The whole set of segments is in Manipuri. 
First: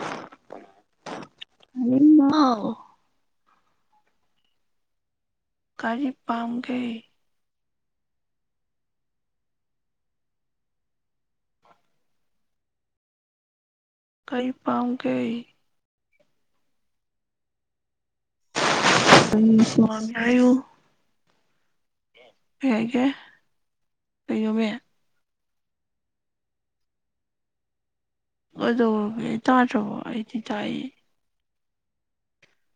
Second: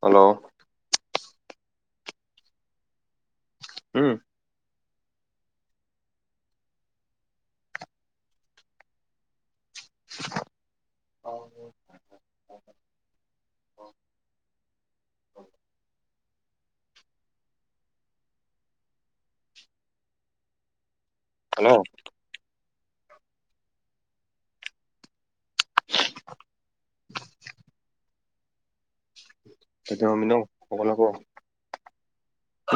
ꯍꯜꯂꯣ ꯎ [unintelligible] [inaudible] ꯎꯝ [inaudible] ꯀꯔꯤ ꯄꯥꯝꯒꯦ ꯀꯩ ꯄꯥꯝꯒꯦ ꯎꯝ ꯁꯃ ꯀꯨ ꯍꯜꯂꯣ ꯍꯒꯦ ꯀꯉꯣꯃꯦ ꯑꯗꯣ ꯍꯦ ꯇꯥꯔꯣ ꯍꯥꯏꯗꯤ ꯀꯩꯗꯧꯔꯝꯃꯤꯅꯣ ꯇꯥꯏ ꯍꯧꯒꯠꯂꯕꯣ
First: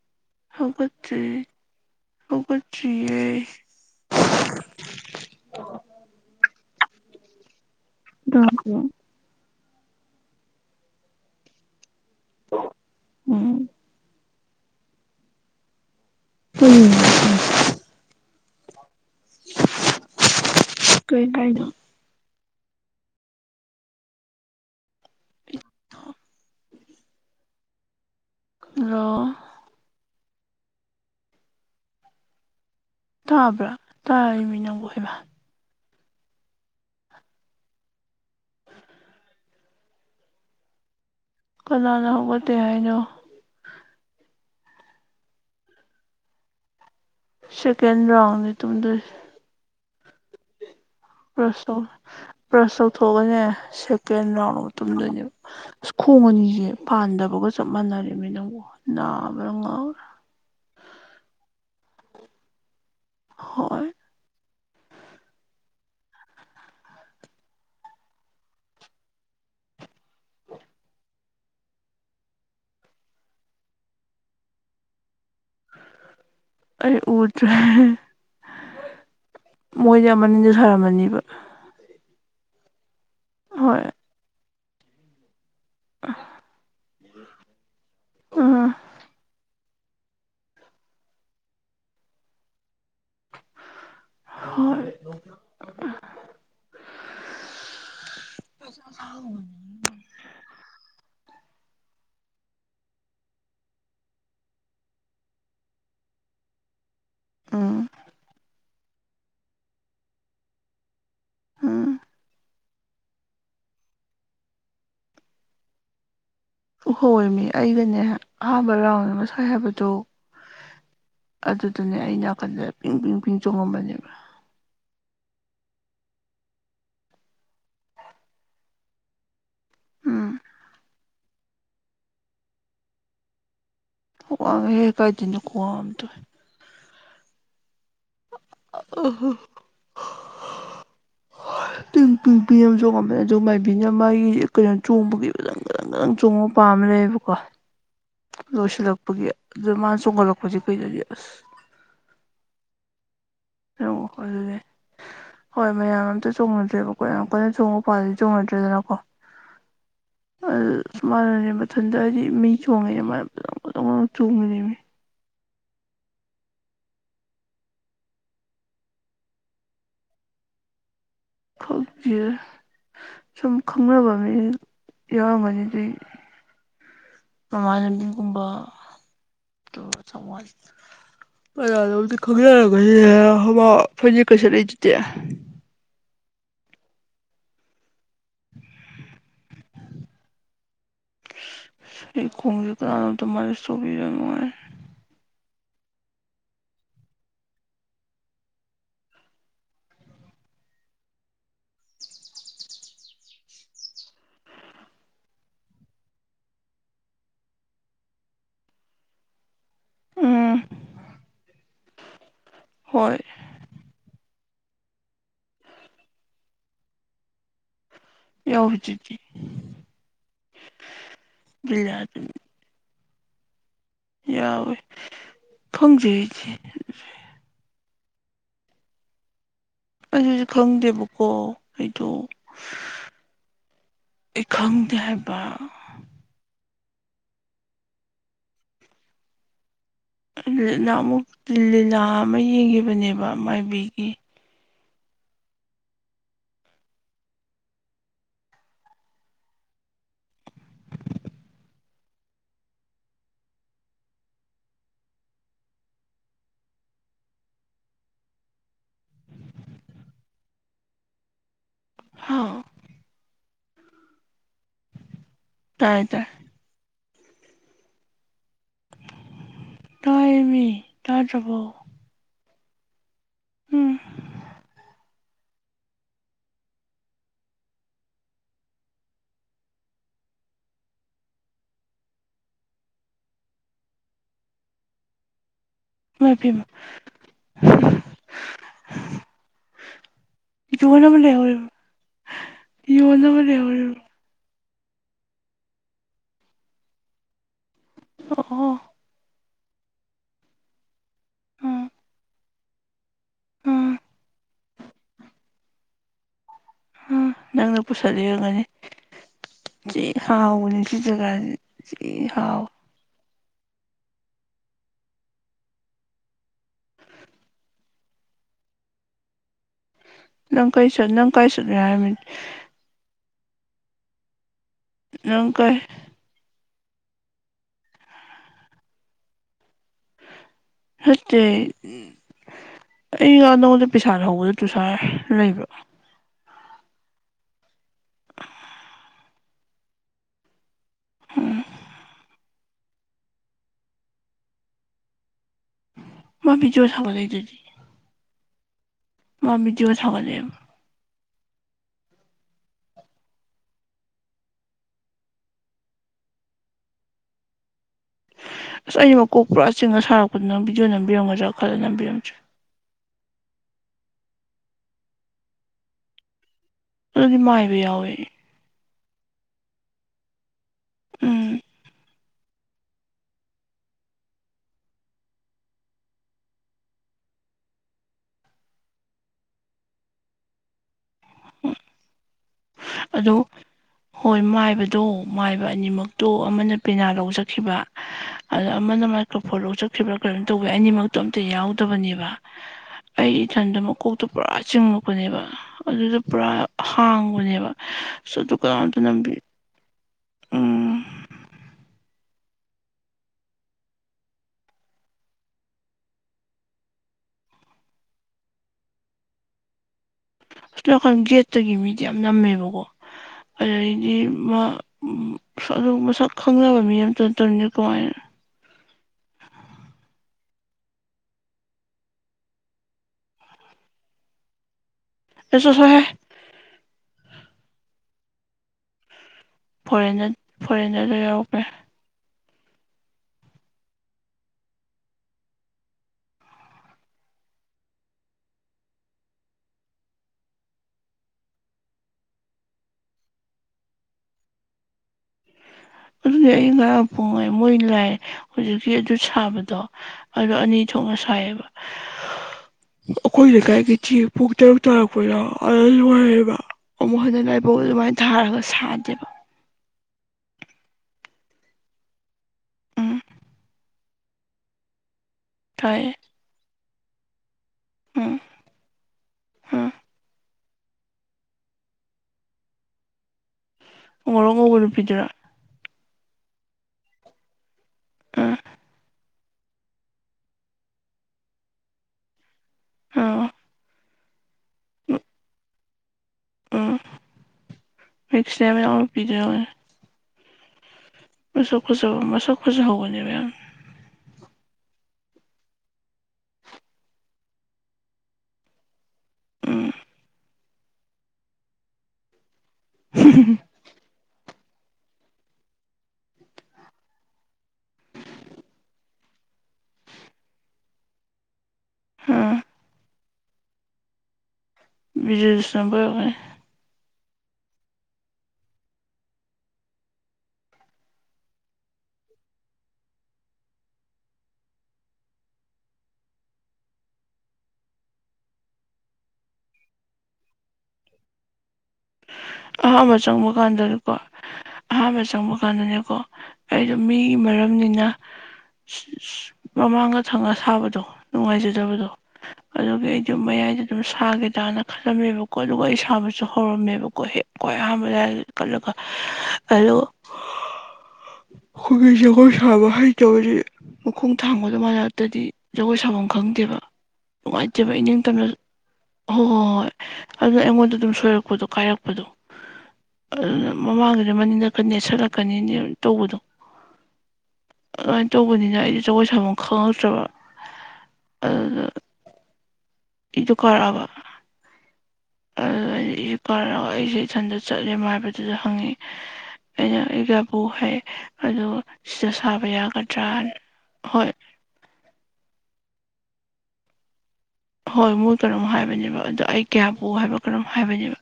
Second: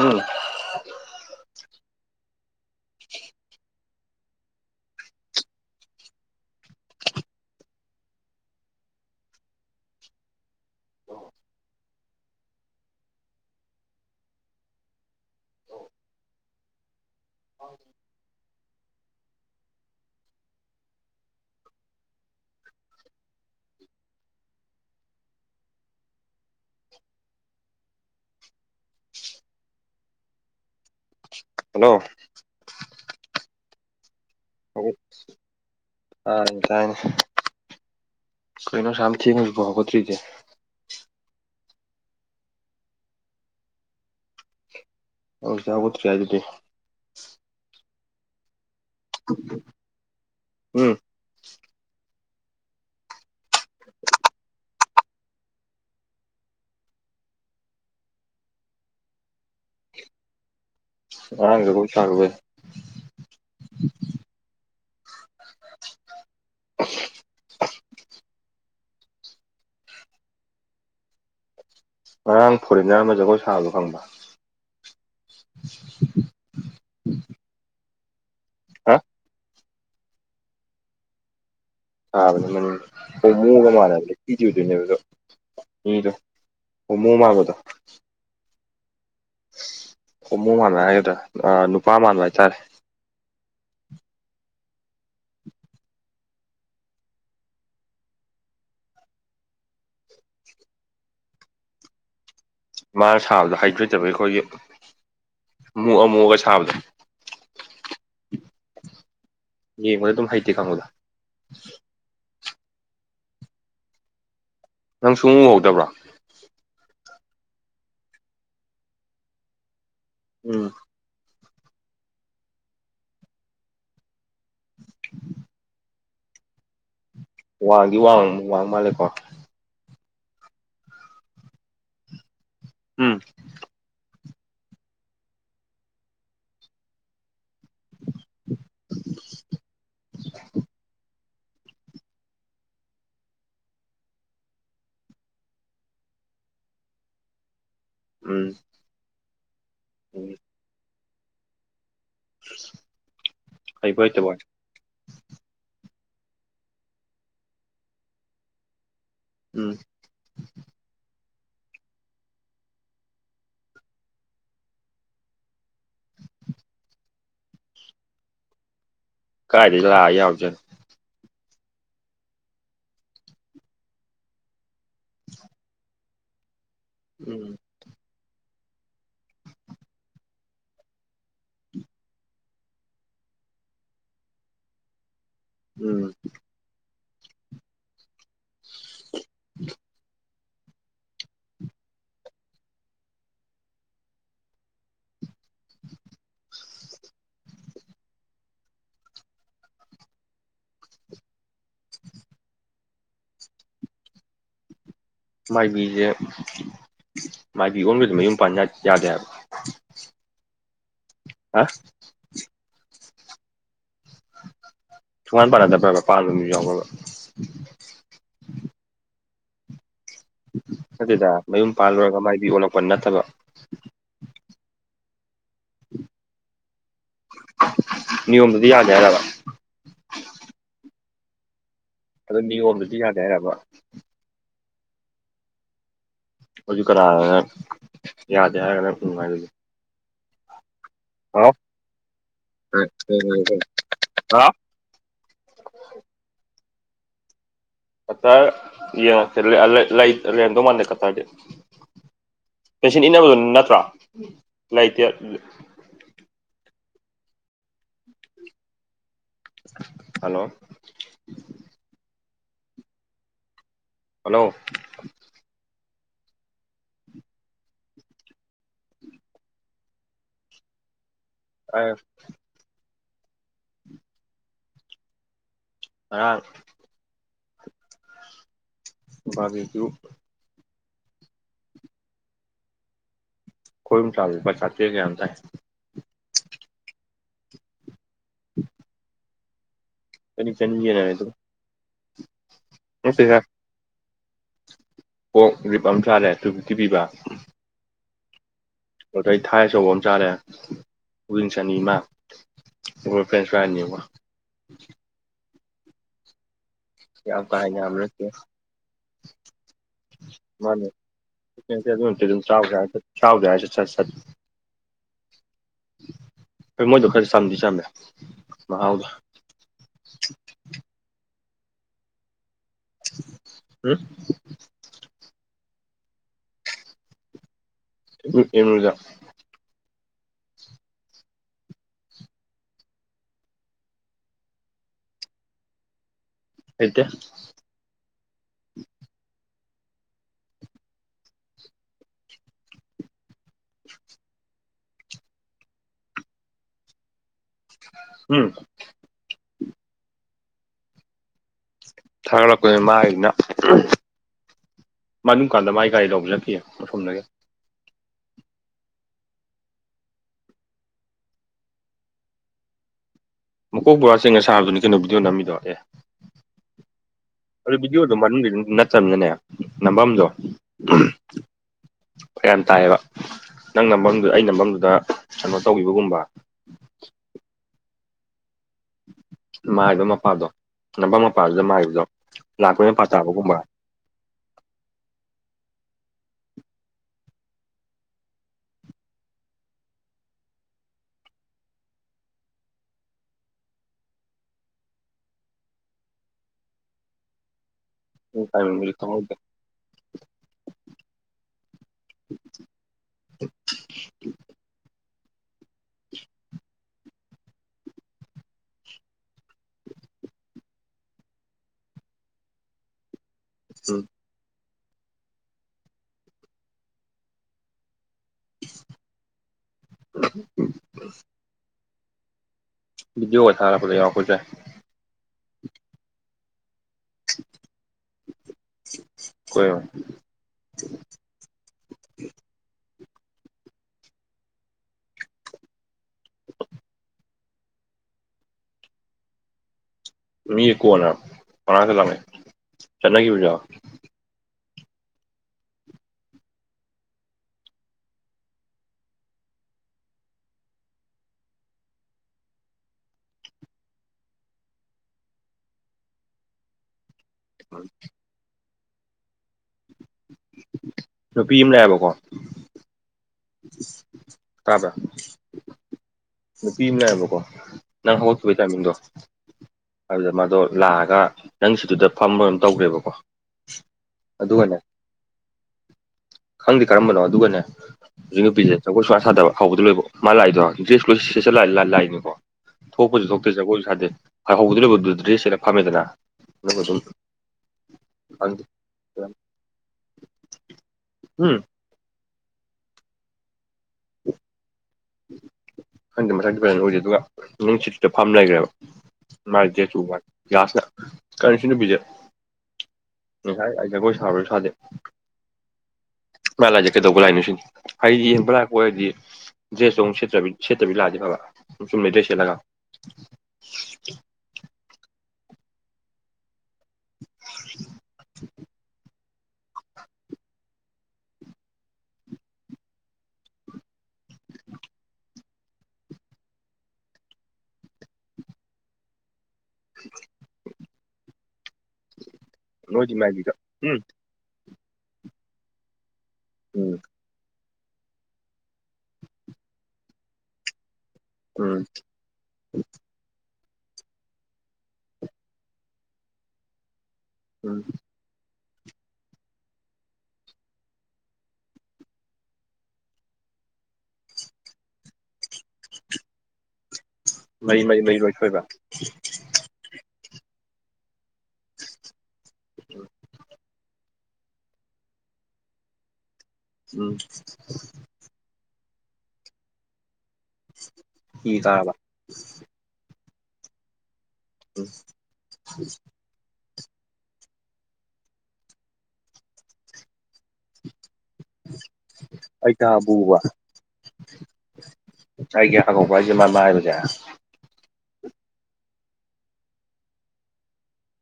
ꯎꯝ ꯍꯒꯗꯦ ꯑꯣꯆꯦ ꯑ ꯎꯝ ꯎꯝ ꯀꯣꯏ ꯀꯥꯏꯅꯣ ꯔꯣ ꯍꯜꯂꯣ ꯇꯥꯕ꯭ꯔꯥ ꯇꯥꯔꯤꯕꯃꯤ ꯅꯪ ꯀꯣꯏꯕ ꯑ ꯇꯥꯏꯅ ꯀꯣꯏꯅꯣ ꯁꯝ ꯊꯉꯁꯕꯣ ꯍꯒꯇꯔꯤꯖ ꯀꯗꯥꯅꯕ ꯇ ꯍꯥꯏꯗ ꯑꯣ ꯆꯥꯎꯒꯠꯇ꯭ꯔꯤ ꯍꯥꯏ ꯑꯗꯨꯗꯤ ꯁꯦꯀꯦꯟꯗ ꯔꯥꯎꯗ ꯇꯗ ꯎꯝ ꯄ꯭ꯔꯁ ꯇ ꯄ꯭ꯔꯁ ꯇꯧꯊꯣꯛꯑꯅꯦ ꯁꯦꯀꯦꯟ ꯂꯅꯥꯥꯎꯅ ꯃꯇꯝꯗꯅꯦꯕ ꯑ ꯈꯣꯡ ꯑꯅꯤꯁꯦ ꯄꯥꯟꯗꯕꯒ ꯆꯞ ꯃꯥꯟꯅꯔꯦꯃꯤ ꯅꯪꯕꯨ ꯅꯥꯕ꯭ꯔꯥ ꯉꯥꯎ꯭ꯔꯥ ꯑ ꯔ ꯊꯒꯕ ꯍꯣꯏ [unintelligible] ꯉꯔꯥꯡ ꯐꯣꯔꯦꯟꯅꯔ ꯑꯃ ꯖꯒꯣꯏ ꯁꯥꯕꯗꯣ ꯈꯪꯕ ꯑꯩ ꯎꯖꯦ ꯍꯥ ꯃꯣꯏꯗꯤ ꯑꯃꯅꯤꯁꯨ ꯁꯥꯔꯝꯃꯅꯤꯕ ꯍꯥꯥ ꯃꯅꯤ ꯃꯒ ꯍꯣꯏ ꯃꯥꯅ ꯀꯤꯖꯗꯨꯅꯦꯗꯣ ꯎꯗ ꯍ ꯃꯣ ꯃꯥꯒꯗ ꯎꯝ ꯍꯃꯨ ꯃꯥꯟꯕ ꯍꯥꯏꯒꯗ꯭ꯔꯥ ꯅꯨꯄꯥ ꯃꯥꯟꯕ ꯍꯥꯏꯇꯥꯔꯦ ꯍꯣꯏ ꯁ ꯃꯥꯅ ꯁꯥꯕꯗꯣ ꯍꯥꯏꯗ꯭ꯔꯦꯠꯇꯕ ꯑꯩꯈꯣꯏꯒꯤ ꯑꯃꯨꯛ ꯑꯃꯨꯑꯒ ꯁꯥꯕꯗꯣ ꯑꯥ ꯌꯦ ꯃ ꯇꯨ ꯍꯥꯏꯍꯤꯇꯦ ꯀ ꯃꯂ ꯎꯝ ꯅꯪ ꯁꯨꯡꯉꯨꯍꯧꯗꯕ꯭ꯔꯥ ꯍꯣꯏꯃꯤ ꯑꯩꯒꯅꯦ ꯑꯍꯥꯟꯕ ꯔꯥꯎꯟ ꯑꯃ ꯁꯥꯏ ꯍꯥꯏꯕꯗꯣ ꯎꯝ ꯑꯗꯨꯗꯨꯅꯦ ꯑꯩ ꯅꯥꯀꯟꯗ ꯄ ꯄ ꯄ ꯆꯣꯡꯉꯝꯕꯅꯦꯕ ꯋꯥꯒꯤ ꯋꯥ ꯋꯥ ꯃꯥꯂꯦꯀꯣ ꯎꯝ ꯎꯝ ꯑꯣ ꯀꯥꯏꯅꯤ ꯀꯣꯝ ꯇ ꯎ [inaudible] ꯄꯤ ꯑꯃ ꯆꯣꯡꯉꯝꯕꯅꯦ ꯑꯗꯨꯒ ꯃꯥꯏꯕꯤꯅ ꯃꯥꯒꯤ ꯀꯩꯅꯣ ꯆꯣꯡꯕꯒꯤꯪ ꯆꯣꯡꯕ ꯄꯥꯝꯃꯦꯦ ꯀꯣ ꯎꯝ ꯂꯣꯏꯁꯤꯜꯂꯛꯄꯒꯤ ꯑꯗꯨ ꯃꯥꯅ ꯆꯣꯡꯒꯠꯂꯛꯄꯁꯦ ꯀꯨꯏꯅꯗꯤ ꯑꯁ ꯑꯩꯕꯨꯣꯏꯇ ꯆꯣꯡꯉꯣꯀꯣ ꯋꯥ ꯑꯗꯨꯗꯤ ꯍꯣꯏ ꯃꯌꯥꯝ ꯑꯝꯇ ꯆꯣꯡꯅꯨꯗ꯭ꯔꯦꯕꯀꯣ ꯌꯥꯝ ꯀꯣꯏꯅ ꯆꯣꯡꯕ ꯄꯥꯁꯤꯗꯤ ꯆꯣꯡꯅꯗ꯭ꯔꯦꯗꯅꯀꯣ ꯎꯝ ꯑ ꯁꯨꯃ ꯃꯊꯟꯇ ꯍꯥꯏꯗꯤ ꯃꯤ ꯆꯣꯡꯉ ꯆꯣꯡꯉꯃꯤ ꯀꯥꯏꯗꯎꯖ ꯈꯜꯄꯤꯦ ꯁꯨꯝ ꯈꯪꯅꯕ ꯃꯤ ꯌꯥꯎꯔꯝꯒꯅꯤ ꯑꯗꯨ ꯎꯝ ꯏꯃꯕꯤꯝ ꯀꯨꯝꯕ [inaudible] ꯇ ꯆꯃ ꯑꯗꯗꯤ ꯈꯪꯖ ꯍ ꯐ ꯀꯩꯁ ꯂꯩ ꯆꯇꯦ ꯎꯝ [inaudible] ꯀꯣꯡ ꯀ ꯃꯥ ꯁꯣꯕꯤ ꯃꯥꯏꯕꯤꯁꯦ ꯃꯥꯏꯕꯤ ꯑꯣꯟꯕꯗ ꯃꯌꯨꯝ ꯄꯥꯟ ꯌꯥꯗꯦ ꯍꯥꯏꯕ ꯎꯝ ꯑ ꯍꯣꯏ ꯁꯨꯡꯃꯥꯏ ꯄꯔꯗꯔꯕ ꯄꯥꯗ ꯃꯤ [inaudible] ꯑꯗꯨꯠꯇꯦꯗ ꯃꯌꯨꯝ ꯂꯤꯂꯥꯗꯨ ꯄꯥꯜꯂꯨꯔꯒ ꯃꯥꯏꯕꯤ ꯑꯣꯜꯂꯛꯄ ꯅꯠꯇꯕ ꯌꯥꯎꯋꯦ ꯊꯣꯡꯖꯔꯤꯗꯤ ꯅꯤꯌꯣꯝꯗꯤ ꯌꯥꯒꯦꯔ ꯑꯩ ꯍꯧꯁꯨ ꯈꯪꯗꯦꯕꯀꯣ ꯑꯩꯗꯣ ꯑꯗꯨ ꯅꯤꯌꯣꯝꯗꯗꯤ ꯌꯥꯗꯦ ꯍꯥꯏꯔꯕ ꯑꯩ ꯈꯪꯗꯦ ꯍꯥꯏꯕ ꯑꯗꯨ ꯀꯔꯥ ꯌꯥꯗꯦ ꯍꯥꯏꯔꯒꯅꯦ ꯐꯉꯕ ꯂꯤ ꯑꯃꯨ ꯂꯤꯅꯥ ꯑꯃ ꯌꯦꯡꯈꯤꯕꯅꯦꯕ ꯃꯥꯏꯕꯤꯒꯤ [inaudible] ꯀꯇꯥꯔ ꯌꯦꯡꯉꯁꯦ ꯂꯩꯍꯗꯧ ꯃꯥꯜꯂꯦ ꯀꯇꯥꯗꯤ ꯄꯦꯟꯁꯤꯟ ꯏꯟꯅꯕꯗꯨ ꯅꯠꯇ꯭ꯔꯥ ꯂꯩꯇ ꯍꯜꯂꯣ ꯍꯥꯎ ꯍꯜꯂꯣ ꯇꯥꯏ ꯇꯥꯏ ꯇꯣꯏ ꯃꯤ ꯑ ꯍ ꯍꯔ ꯗꯤꯗꯨ ꯀꯣꯏ ꯃꯤ ꯆꯄꯥ ꯆꯇꯦ ꯀꯌꯥꯗ [inaudible] [inaudible] ꯆꯅꯤ ꯆꯅꯤ ꯍꯅ ꯌꯦꯟꯅꯔꯦ ꯑꯃ ꯑꯗꯨꯝ ꯂꯩ ꯑꯣꯏ ꯌ ꯋꯥꯅ ꯃꯅꯦꯦ ꯑꯣꯏ ꯀꯣꯛ ꯔꯤꯞ ꯑꯃ ꯆꯥꯔꯦ ꯇꯨ ꯊꯤꯕꯤꯕ ꯑꯣ ꯑꯣ ꯑꯗꯩ ꯊꯥꯏ ꯑꯆꯧꯕ ꯑꯃ ꯆꯥꯔꯦ ꯄꯛꯂꯤꯡ ꯆꯅꯤ ꯎꯝ ꯑꯃ ꯐ꯭ꯔꯦꯟꯁ ꯐ꯭ꯔꯥꯏꯁ ꯎꯝ ꯑꯅꯤꯒ ꯎꯝ ꯀ ꯀꯥꯏꯅ ꯅꯪꯅ ꯑꯃꯔ ꯄꯨꯁꯜꯂꯤ ꯀ ꯑꯣꯏꯔꯝꯒꯅꯤ ꯊꯤ ꯍꯥꯎꯕꯅꯤ ꯃꯥꯅꯦ ꯁꯤ ꯖꯒꯥꯁꯦ ꯑꯗꯨ ꯊꯤ ꯊ ꯑꯗꯨ ꯍꯥꯎ ꯆꯥꯎ ꯌꯥꯕꯒꯦ ꯌꯥꯁꯦ ꯁꯠ ꯁꯠ ꯍꯣꯏ ꯃꯣꯏꯗꯣ ꯈꯔ ꯆꯝꯗꯤ ꯆꯝꯃꯦ ꯃꯍꯥꯎꯗꯣ ꯅꯪ ꯀꯩ ꯁ ꯅꯪ ꯀꯥꯏ ꯁ ꯎꯝ ꯅꯪ ꯀꯥꯏ ꯏꯃꯔꯨꯖ ꯅꯠꯇꯦ ꯑꯩ ꯉꯥ ꯅꯪꯉꯣꯟꯗ ꯄꯩꯁꯥ ꯍꯧꯕꯗ ꯇꯨꯁꯥꯔ ꯂꯩꯕ꯭ꯔ ꯑꯗ ꯎꯝ ꯃꯥꯃꯤꯕꯤꯖꯣ ꯁꯒꯗꯏꯗꯗꯤ ꯎꯝ ꯃꯥ ꯚꯤꯗꯤꯑꯣ ꯊꯥꯒꯠꯂꯛꯑꯦꯕ ꯊꯥꯒꯠꯂꯛꯄꯅꯤ ꯃꯥꯒꯤꯅ ꯃꯅꯨꯡ ꯀꯥꯟꯗ ꯃꯥꯥꯏ ꯒꯥꯔꯤ ꯂꯧꯕ ꯆꯠꯈꯤ ꯑꯁꯣꯝꯗꯒꯤ [inaudible] ꯑꯁ ꯑꯃꯛ ꯀꯣꯛꯄ꯭ꯔꯥ ꯆꯤꯡꯉ ꯁꯥꯔꯛꯄꯗꯨꯅ ꯚꯤꯗꯤꯑꯣ ꯅꯝꯕꯤꯔꯝꯒꯗ꯭ꯔꯥ ꯈꯜꯂ ꯅꯝꯕꯤꯔꯝꯗ꯭ꯔꯥ ꯃꯀꯣꯛ ꯕꯣꯔꯥ ꯆꯦꯡꯅ ꯁꯥꯕꯗꯨꯅꯤ ꯀꯩꯅꯣ ꯕꯤꯗꯤꯑꯣ ꯅꯝꯃꯤꯗꯣ ꯑꯦ ꯑꯗꯨꯗꯤ ꯑꯗꯨ ꯃꯥꯏꯕ ꯌꯥꯎꯋꯦ ꯚꯤꯗꯤꯑꯣꯗꯣ ꯃꯅꯨꯡꯗꯨ ꯑꯗꯨꯝ ꯅꯠꯇꯕꯅꯤꯅꯅꯦ ꯅꯝꯐꯝꯗꯣ ꯎꯝ ꯌꯥꯝ ꯇꯥꯏꯌꯦꯕ ꯅꯪ ꯅꯗꯨꯗ ꯑ ꯅ ꯃꯝꯗꯨꯗ ꯀꯩꯅꯣ ꯇꯧꯕꯈꯤꯕꯒꯨꯝꯕ [inaudible] ꯃꯥꯏꯕ ꯃꯄꯥꯗꯣ ꯅꯄꯥ ꯃꯄꯥꯗꯨꯗ ꯃꯥꯏꯕꯗꯣ ꯂꯥꯛꯄꯩ ꯃꯄꯥ ꯑ ꯇꯥꯕꯒꯨꯝꯕ ꯍꯣꯏ ꯃꯥꯏꯕꯗꯣ ꯃꯥꯏꯕ ꯑꯅꯤꯃꯛꯇꯣ ꯑꯃꯅ ꯄꯦꯅꯥ ꯂꯧꯖꯈꯤꯕ ꯑꯗ ꯑꯃꯅ ꯃꯥꯏꯀ꯭ꯔꯣꯐꯣꯟ ꯂꯧꯖꯈꯤꯕ ꯀꯩꯅꯝ ꯇꯧꯕ ꯑꯩꯈꯣꯏ ꯑꯅꯤꯃꯛꯇꯣ ꯑꯝꯇ ꯌꯥꯎꯗꯕꯅꯦꯕ ꯑꯩ ꯏꯊꯟꯗ ꯃꯀꯣꯛꯇꯣ ꯄꯨꯔꯥ ꯆꯤꯡꯉꯛꯄꯅꯦꯕ ꯑꯗꯨꯗ ꯄꯨꯔꯥ ꯍꯥꯡꯕꯅꯦꯕ ꯁ ꯑꯗꯨ ꯇꯥꯏꯃꯤꯡꯕꯨꯗꯤ ꯀꯗ ꯅꯝꯕꯤ ꯈꯪꯍꯧꯗꯦ ꯎꯝ ꯑꯁꯔꯀꯥꯟ ꯒꯦꯠꯇꯒꯤ ꯃꯤꯗꯤ ꯌꯥꯝ ꯅꯝꯃꯦꯕꯀꯣ ꯎꯝ ꯑꯗꯨꯗꯗꯒꯤꯗꯤ ꯃꯥ ꯎ ꯑꯗꯨ ꯃꯁꯛ ꯈꯪꯅꯕ ꯃꯤ ꯑꯃꯇ ꯅ ꯇꯧꯔꯤꯅꯦ ꯀꯃꯥꯏꯅ ꯎ ꯖ ꯋꯥ ꯁꯔꯦ ꯐ ꯂꯩ ꯋꯥꯈꯁꯦ ꯑꯦꯁꯁꯨ ꯍꯥꯏꯦ ꯑꯩꯈꯣꯏ ꯐꯟꯅ ꯐꯣꯔꯦꯟꯅꯔꯗ ꯌꯥꯎꯔꯛꯄ꯭ꯔꯦ ꯃꯤ ꯀꯣꯟꯅ ꯃꯅꯥꯥꯡꯛꯇ ꯂꯪꯃꯦ ꯆꯠꯅꯈꯤꯕꯖꯥ [inaudible] ꯑꯗꯨꯗꯤ ꯑꯩ ꯉꯔꯥ ꯄꯨꯡꯉꯦ ꯃꯣꯏ ꯂꯥꯏ ꯍꯧꯖꯤꯛꯀꯤ ꯑꯗꯨ ꯁꯥꯕꯗꯣ ꯑꯗꯨ ꯑꯅꯤ ꯊꯣꯛꯅ ꯁꯥꯏ ꯑꯕ ꯑꯩꯈꯣꯏꯗꯤ ꯀꯥꯏꯒꯦ ꯆ ꯄꯨ ꯇꯔꯨꯛ ꯇꯥꯔꯛꯄꯔꯣ ꯅꯨꯡꯉꯥꯏꯔꯕ ꯑꯃꯨꯛ ꯍꯗ ꯂꯥꯏꯕꯧ ꯑꯗꯨꯃꯥꯏꯅ ꯊꯥꯔꯒ ꯁꯥꯗꯦꯕ ꯅꯨꯄꯤ ꯑꯃ ꯂꯩꯌꯦꯕꯀꯣ ꯎꯝ ꯇꯥꯕ꯭ꯔ ꯇꯥꯏ ꯅꯨꯄꯤ ꯑꯃꯅꯦꯌꯦꯕꯀꯣ ꯅꯪ ꯍꯧꯒꯠꯈꯤꯕꯒꯤ ꯇꯥꯏꯃꯤꯡꯗꯣ ꯎꯝ ꯑꯗꯨꯗ ꯃꯥꯗꯣ ꯂꯥꯛꯑꯒ ꯅꯪ ꯁꯤꯗꯨꯗ ꯐꯝꯕ ꯑꯣꯏꯅꯝ ꯇꯧꯈ꯭ꯔꯦꯕꯀꯣ ꯔꯣꯡꯕꯨ ꯑꯗꯨꯒꯅꯦ ꯅꯨꯄꯤꯗꯔꯥ ꯈꯪꯗꯦ ꯀꯔꯝꯕꯅꯣ ꯑꯗꯨꯒꯅꯦ ꯍꯧꯖꯤꯛ ꯑꯥ ꯅꯨꯄꯤꯁꯦ ꯆꯪꯒꯣꯏ ꯁꯨꯌꯥ ꯁꯥꯗꯕ ꯍꯥꯎꯕꯗꯨ ꯂꯣꯏꯕ ꯃꯥ ꯂꯥꯛꯏꯗꯣ ꯁ ꯂꯥꯛꯏꯅꯤꯀꯣ ꯊꯣꯛꯄꯁꯨ ꯑꯥ ꯊꯣꯛꯇꯦ ꯖꯒꯣꯏꯁꯨ ꯁꯥꯗꯦ ꯍꯣꯏ ꯍꯧꯕꯗ ꯂꯕꯗꯨ ꯗ꯭ꯔꯦꯁ ꯍꯦꯂ ꯐꯝꯃꯦꯗꯅ ꯎꯝ ꯃꯤꯛꯁꯅꯦ ꯃꯅꯥꯎ ꯅꯨꯄꯤꯗꯨ [unintelligible] ꯍꯨꯝ ꯃꯁ ꯈꯨꯁꯤ ꯃꯁ ꯈꯨꯁꯤ ꯍꯒꯅꯦꯕ ꯍꯪꯗꯦ ꯃꯊꯪꯛꯇ ꯐꯖꯅ ꯎꯖꯩ ꯑꯗꯨꯒ ꯅꯨꯡꯁꯤꯠꯇꯗ ꯐꯥꯝ ꯂꯩꯈ꯭ꯔꯦꯕ ꯃꯥꯏꯦ ꯎꯝ ꯆ ꯃꯥꯥꯁ ꯀꯟꯅꯨ ꯄꯤꯖ ꯀꯣꯏ ꯁꯕ ꯁꯥꯗꯦ ꯃꯂꯖꯦ ꯀꯩ ꯇꯧꯕꯧꯕ ꯂꯥꯏꯅ ꯁꯤ ꯍꯥꯏꯌꯦꯕ ꯀ ꯍꯥꯏꯌꯦ ꯗ꯭ꯔꯦꯁꯇꯣꯨꯦꯠꯇ ꯁꯦꯠꯇ꯭ꯔꯕꯤ ꯂꯑꯦ ꯐꯕꯕꯥ ꯁꯨ ꯃꯗꯦꯁꯦꯂꯒ ꯑꯥ ꯕꯤꯖꯦ ꯁꯦꯝꯄꯔꯒꯅꯦ ꯅꯣꯏꯗꯤ ꯑꯍꯥꯟꯕ ꯆꯪꯕ ꯃꯥꯏꯕꯤꯒ ꯎꯝ ꯀꯥꯟꯗꯗꯤꯀꯣ ꯑꯍꯥꯟꯕ ꯆꯪꯕ ꯀꯥꯟꯗꯅꯦꯀꯣ ꯑꯩꯗꯣ ꯎꯝ ꯃꯤ ꯃꯔꯝ ꯑꯗꯨꯝꯅꯤꯅ ꯃꯃꯥꯡꯗ ꯊꯪꯉ ꯁꯥꯕꯗꯣ ꯎꯝ ꯅꯨꯡꯉꯥꯏꯖꯗꯕꯗꯣ ꯑꯗꯨꯒꯤ ꯑꯩꯗꯤ ꯃꯌꯥꯏ ꯑꯗꯨꯝ ꯁꯥꯒꯦ ꯇꯅ ꯈꯜꯂꯝꯃꯦꯕꯀꯣ ꯑꯗꯨꯒ ꯑꯩ ꯁꯥꯕꯁꯨ ꯍꯧꯔꯝꯃꯦꯕꯀꯣ ꯍꯦꯛꯀꯣ ꯎꯝ ꯑꯌꯥꯝꯥꯟꯕꯗ ꯍꯂꯣ ꯈꯨꯖꯒꯣ ꯁꯕ ꯍꯥꯏꯩ ꯇꯦ ꯃꯈꯣꯡ ꯊꯥꯡꯕꯗꯨ ꯃꯔꯥꯏꯅꯥꯛꯇꯗꯤ ꯖꯒꯣꯏ ꯁꯥꯐꯝ ꯈꯪꯗꯦꯕ ꯃꯔꯤ ꯅꯨꯡꯉꯥꯏꯖꯕ ꯃꯔꯤ ꯃꯔꯤ ꯏꯅꯤꯡꯝꯅ ꯂꯣꯏ ꯍꯣꯏ ꯁꯣꯏꯕ ꯍꯣꯏ ꯍꯣꯏ ꯑꯗꯨꯅ ꯑꯩꯉꯣꯟꯗ ꯑꯗꯨꯝ ꯁꯣꯏꯔꯛꯄꯗꯣ ꯀꯥꯏꯔꯛꯄꯗꯣ ꯎ ꯑꯗꯨꯅ ꯃꯃꯥꯡꯒꯤꯗ ꯃꯅꯤꯡꯂꯛꯀꯅꯤ ꯁꯠꯂꯛꯀꯅꯤ ꯇꯧꯕꯗꯣ ꯎꯝ ꯁꯤꯗ ꯑꯩꯗꯤ ꯖꯒꯣꯏ ꯁꯥꯐꯝ ꯈꯪꯍꯧꯗ꯭ꯔꯕ ꯏ ꯇꯂ ꯏꯗꯨ ꯈꯔꯕ ꯎꯝ ꯎꯝ ꯀꯔ ꯑꯩꯁꯦ ꯏꯊꯟꯗ ꯆꯠꯂ ꯍꯥꯏꯕꯗꯨꯗ ꯍꯪꯉꯤ ꯑꯩꯅ ꯑꯩꯒꯕꯨ ꯍꯥꯏ ꯑꯣ ꯁꯤꯗ ꯁꯥꯕ ꯑꯩ ꯌꯥꯒꯗ꯭ꯔꯥ ꯍꯣꯏ ꯉꯁꯥꯏꯒꯤꯦ ꯑꯪꯉꯧꯕ ꯍꯥꯏꯁꯦ ꯃꯃ ꯍꯥꯏꯕꯅꯦꯦ ꯍꯣꯏ ꯃꯣꯏ ꯀꯔꯝ ꯍꯥꯏꯕꯅꯦꯕ ꯑꯗꯣ ꯑꯩ ꯀꯌꯥ ꯄꯣꯛ ꯍꯥꯏꯕ ꯀꯔꯝ ꯍꯥꯏꯕꯅꯦꯕ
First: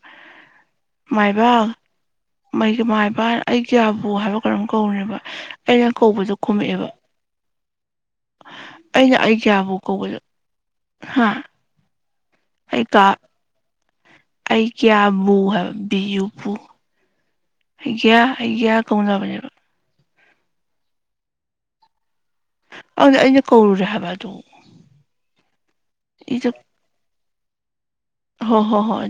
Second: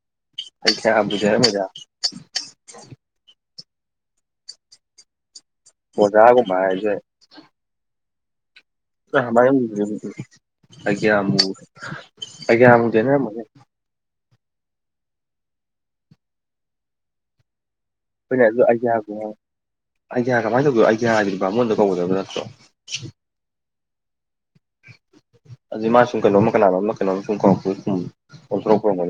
ꯑꯩ ꯀꯌꯥꯕꯨꯗꯤ ꯍꯥꯏꯔꯝꯃꯣꯏꯗ ꯃꯥꯏꯕꯒꯤ ꯃꯥꯏ ꯏꯕ ꯑꯩ ꯀꯌꯥꯕꯨ ꯍꯥꯏꯕ ꯀꯔꯝ ꯀꯧꯦꯕ ꯑꯩꯅ ꯀꯧꯕꯗꯣ ꯑꯣꯖꯥꯒꯨꯝꯕ ꯀꯣꯝꯃꯛꯑꯦꯕ ꯍꯥꯏꯁꯦ ꯑ ꯀꯧꯕꯗꯣ ꯑ ꯍꯥ ꯑ ꯌꯥꯝ ꯑꯩ ꯑꯃꯨꯛꯗꯅꯦ ꯀꯥ ꯑꯩ ꯀꯌꯥꯕꯕꯨ ꯍ ꯕꯤꯖꯨꯕꯨ ꯑꯩꯈꯣꯏꯅ ꯑꯥꯏꯗꯤꯌꯥꯒꯨꯝ ꯀꯧꯅꯕꯅꯦꯕ ꯑꯥꯏꯗꯤꯌꯥ ꯀꯃꯥꯏꯅ ꯇꯧꯗꯅꯣ ꯑꯥꯏꯗꯤꯌꯥ ꯍꯥꯏꯗꯨꯅꯄꯥꯥꯉꯣꯟꯗ ꯀꯧꯒꯗꯕꯗꯣ ꯑꯗꯨꯅ ꯑꯩꯅ ꯀꯧꯔꯨꯔꯦ ꯍꯥꯏꯕ ꯑꯗꯨ ꯑꯗꯨ ꯃꯥ ꯁꯨꯝ ꯀꯩꯅꯣꯝ ꯀꯅꯥꯅꯣꯝ ꯑꯃꯅ ꯀꯩꯅꯣꯝ ꯁꯨꯝ ꯀꯣ ꯍ ꯍꯣ ꯍꯣ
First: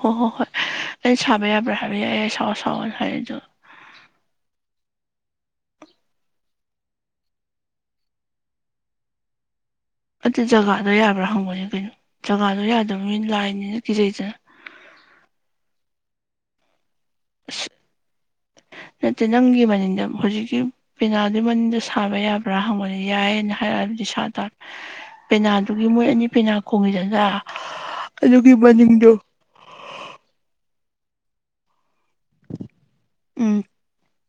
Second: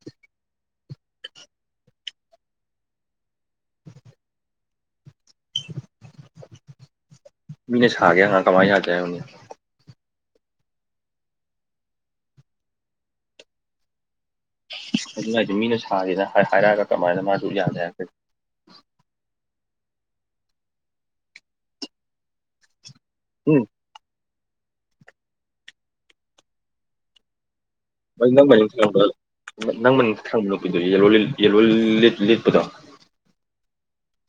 ꯍꯣ ꯍꯣ ꯍꯣꯏ ꯁꯃꯦꯕ꯭ꯔꯍ ꯌꯥ ꯁ ꯁꯍꯖ ꯍꯁꯨꯣ [inaudible] ꯃꯤꯅꯦꯁꯥꯒ ꯍ ꯀꯃꯥꯏ ꯌꯥꯒꯅꯤ ꯑꯗꯨ ꯖꯒꯥꯗꯣ ꯌꯥꯕ꯭ꯔꯥ ꯍꯪꯕꯅꯦ ꯀꯩꯅꯣ ꯖꯒꯥꯗꯣ ꯌꯥꯗꯕꯅꯤꯅ ꯂꯥꯏꯅꯤꯅ ꯀꯤꯖꯩꯗꯅ ꯑꯗꯨꯅ ꯍꯥꯏꯗꯤ ꯃꯤꯅ ꯁꯥꯒꯦꯅ ꯍꯥꯏꯔꯛꯑꯒ ꯀꯃꯥꯏꯅ ꯃꯥꯗꯨ ꯑꯁ ꯌꯥꯗꯦ ꯍꯥꯏ ꯅꯠꯇꯦ ꯅꯪꯒꯤ ꯍꯧꯖꯤꯛꯀꯤ ꯄꯦꯅꯥꯗꯨ ꯃꯅꯨꯡꯗꯅꯤꯡꯗ ꯁꯥꯕ ꯌꯥꯕ꯭ꯔꯥ ꯍꯪꯕꯅꯤ ꯌꯥꯏꯌꯦꯅ ꯎꯝ ꯍꯥꯏꯔꯛꯑꯕꯗꯤ ꯁꯥ ꯄꯦꯅꯥꯗꯨꯒꯤ ꯃꯣꯏ ꯑꯅꯤ ꯄꯦꯅꯥ ꯈꯣꯡꯉꯤꯗꯖ ꯅꯪ ꯃꯅꯤꯡ ꯊꯕ ꯅꯪ ꯃꯅꯤꯡ ꯊꯪꯕꯣꯗꯣꯣ ꯂꯤꯠꯄꯗ ꯎꯝ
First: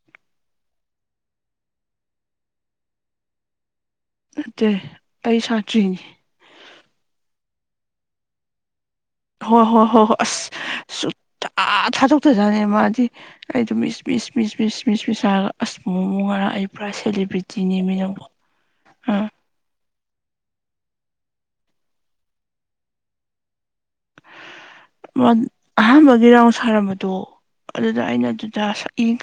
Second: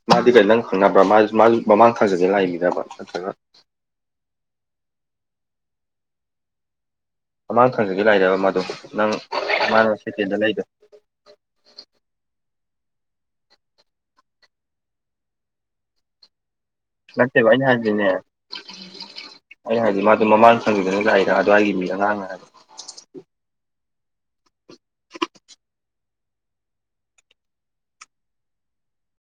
ꯃꯥꯗꯤ ꯀꯩꯅ ꯅꯪ ꯈꯪꯅꯕ꯭ꯔꯥ ꯃꯥ ꯃꯥ ꯃꯃꯥꯡ ꯊꯪꯖꯒ ꯂꯥꯛꯏꯃꯤꯅꯕ꯭ꯔꯥ ꯅꯠꯇ꯭ꯔꯒ ꯠꯇ ꯇꯏ ꯁꯥꯆꯣꯏꯅꯤ ꯃꯃꯥꯡ ꯊꯪꯖꯒꯦ ꯂꯥꯏꯔꯦꯕ ꯃꯥꯗꯨ ꯍꯣ ꯍꯣꯏ ꯍꯣꯏ ꯍꯣꯏ ꯑꯁ ꯁꯨꯇꯥ ꯊꯥꯗꯣꯛꯇꯖꯥꯅꯦ ꯃꯥꯗꯤ ꯑꯩ ꯑꯗꯨꯝ ꯏꯁ ꯏꯁ ꯃꯤ ꯏꯁꯁ ꯃꯤꯁ ꯃꯤꯁ ꯃꯤꯁ ꯍꯥꯏꯔꯒ ꯑꯁꯃꯣ ꯑꯃ ꯉꯔ ꯑꯩ ꯄꯨꯔꯥ ꯅꯠꯇꯦꯕ ꯑꯩꯅ ꯁꯦꯂꯤꯕ꯭ꯔꯤꯇꯤꯅꯦꯃꯤ ꯍꯥꯏꯁꯤꯅꯦ ꯅꯪꯕꯣ ꯑꯩꯅ ꯍꯥꯏꯗꯤ ꯑꯗꯨ ꯃꯃꯥꯡ ꯊꯪꯈꯤꯕꯗꯨꯅ ꯂꯥꯛꯏꯔ ꯑꯗꯨ꯭ꯋꯥꯏꯒꯤ ꯃꯤ ꯑꯉꯥꯡ ꯍꯥꯏꯕ ꯑꯍꯥꯟꯕꯒꯤ ꯔꯥꯎꯟ ꯁꯥꯔꯝꯕꯗꯣ ꯑꯗꯨꯗ ꯑꯩꯅ ꯑꯗꯨꯗ ꯁꯛ ꯌꯦꯡ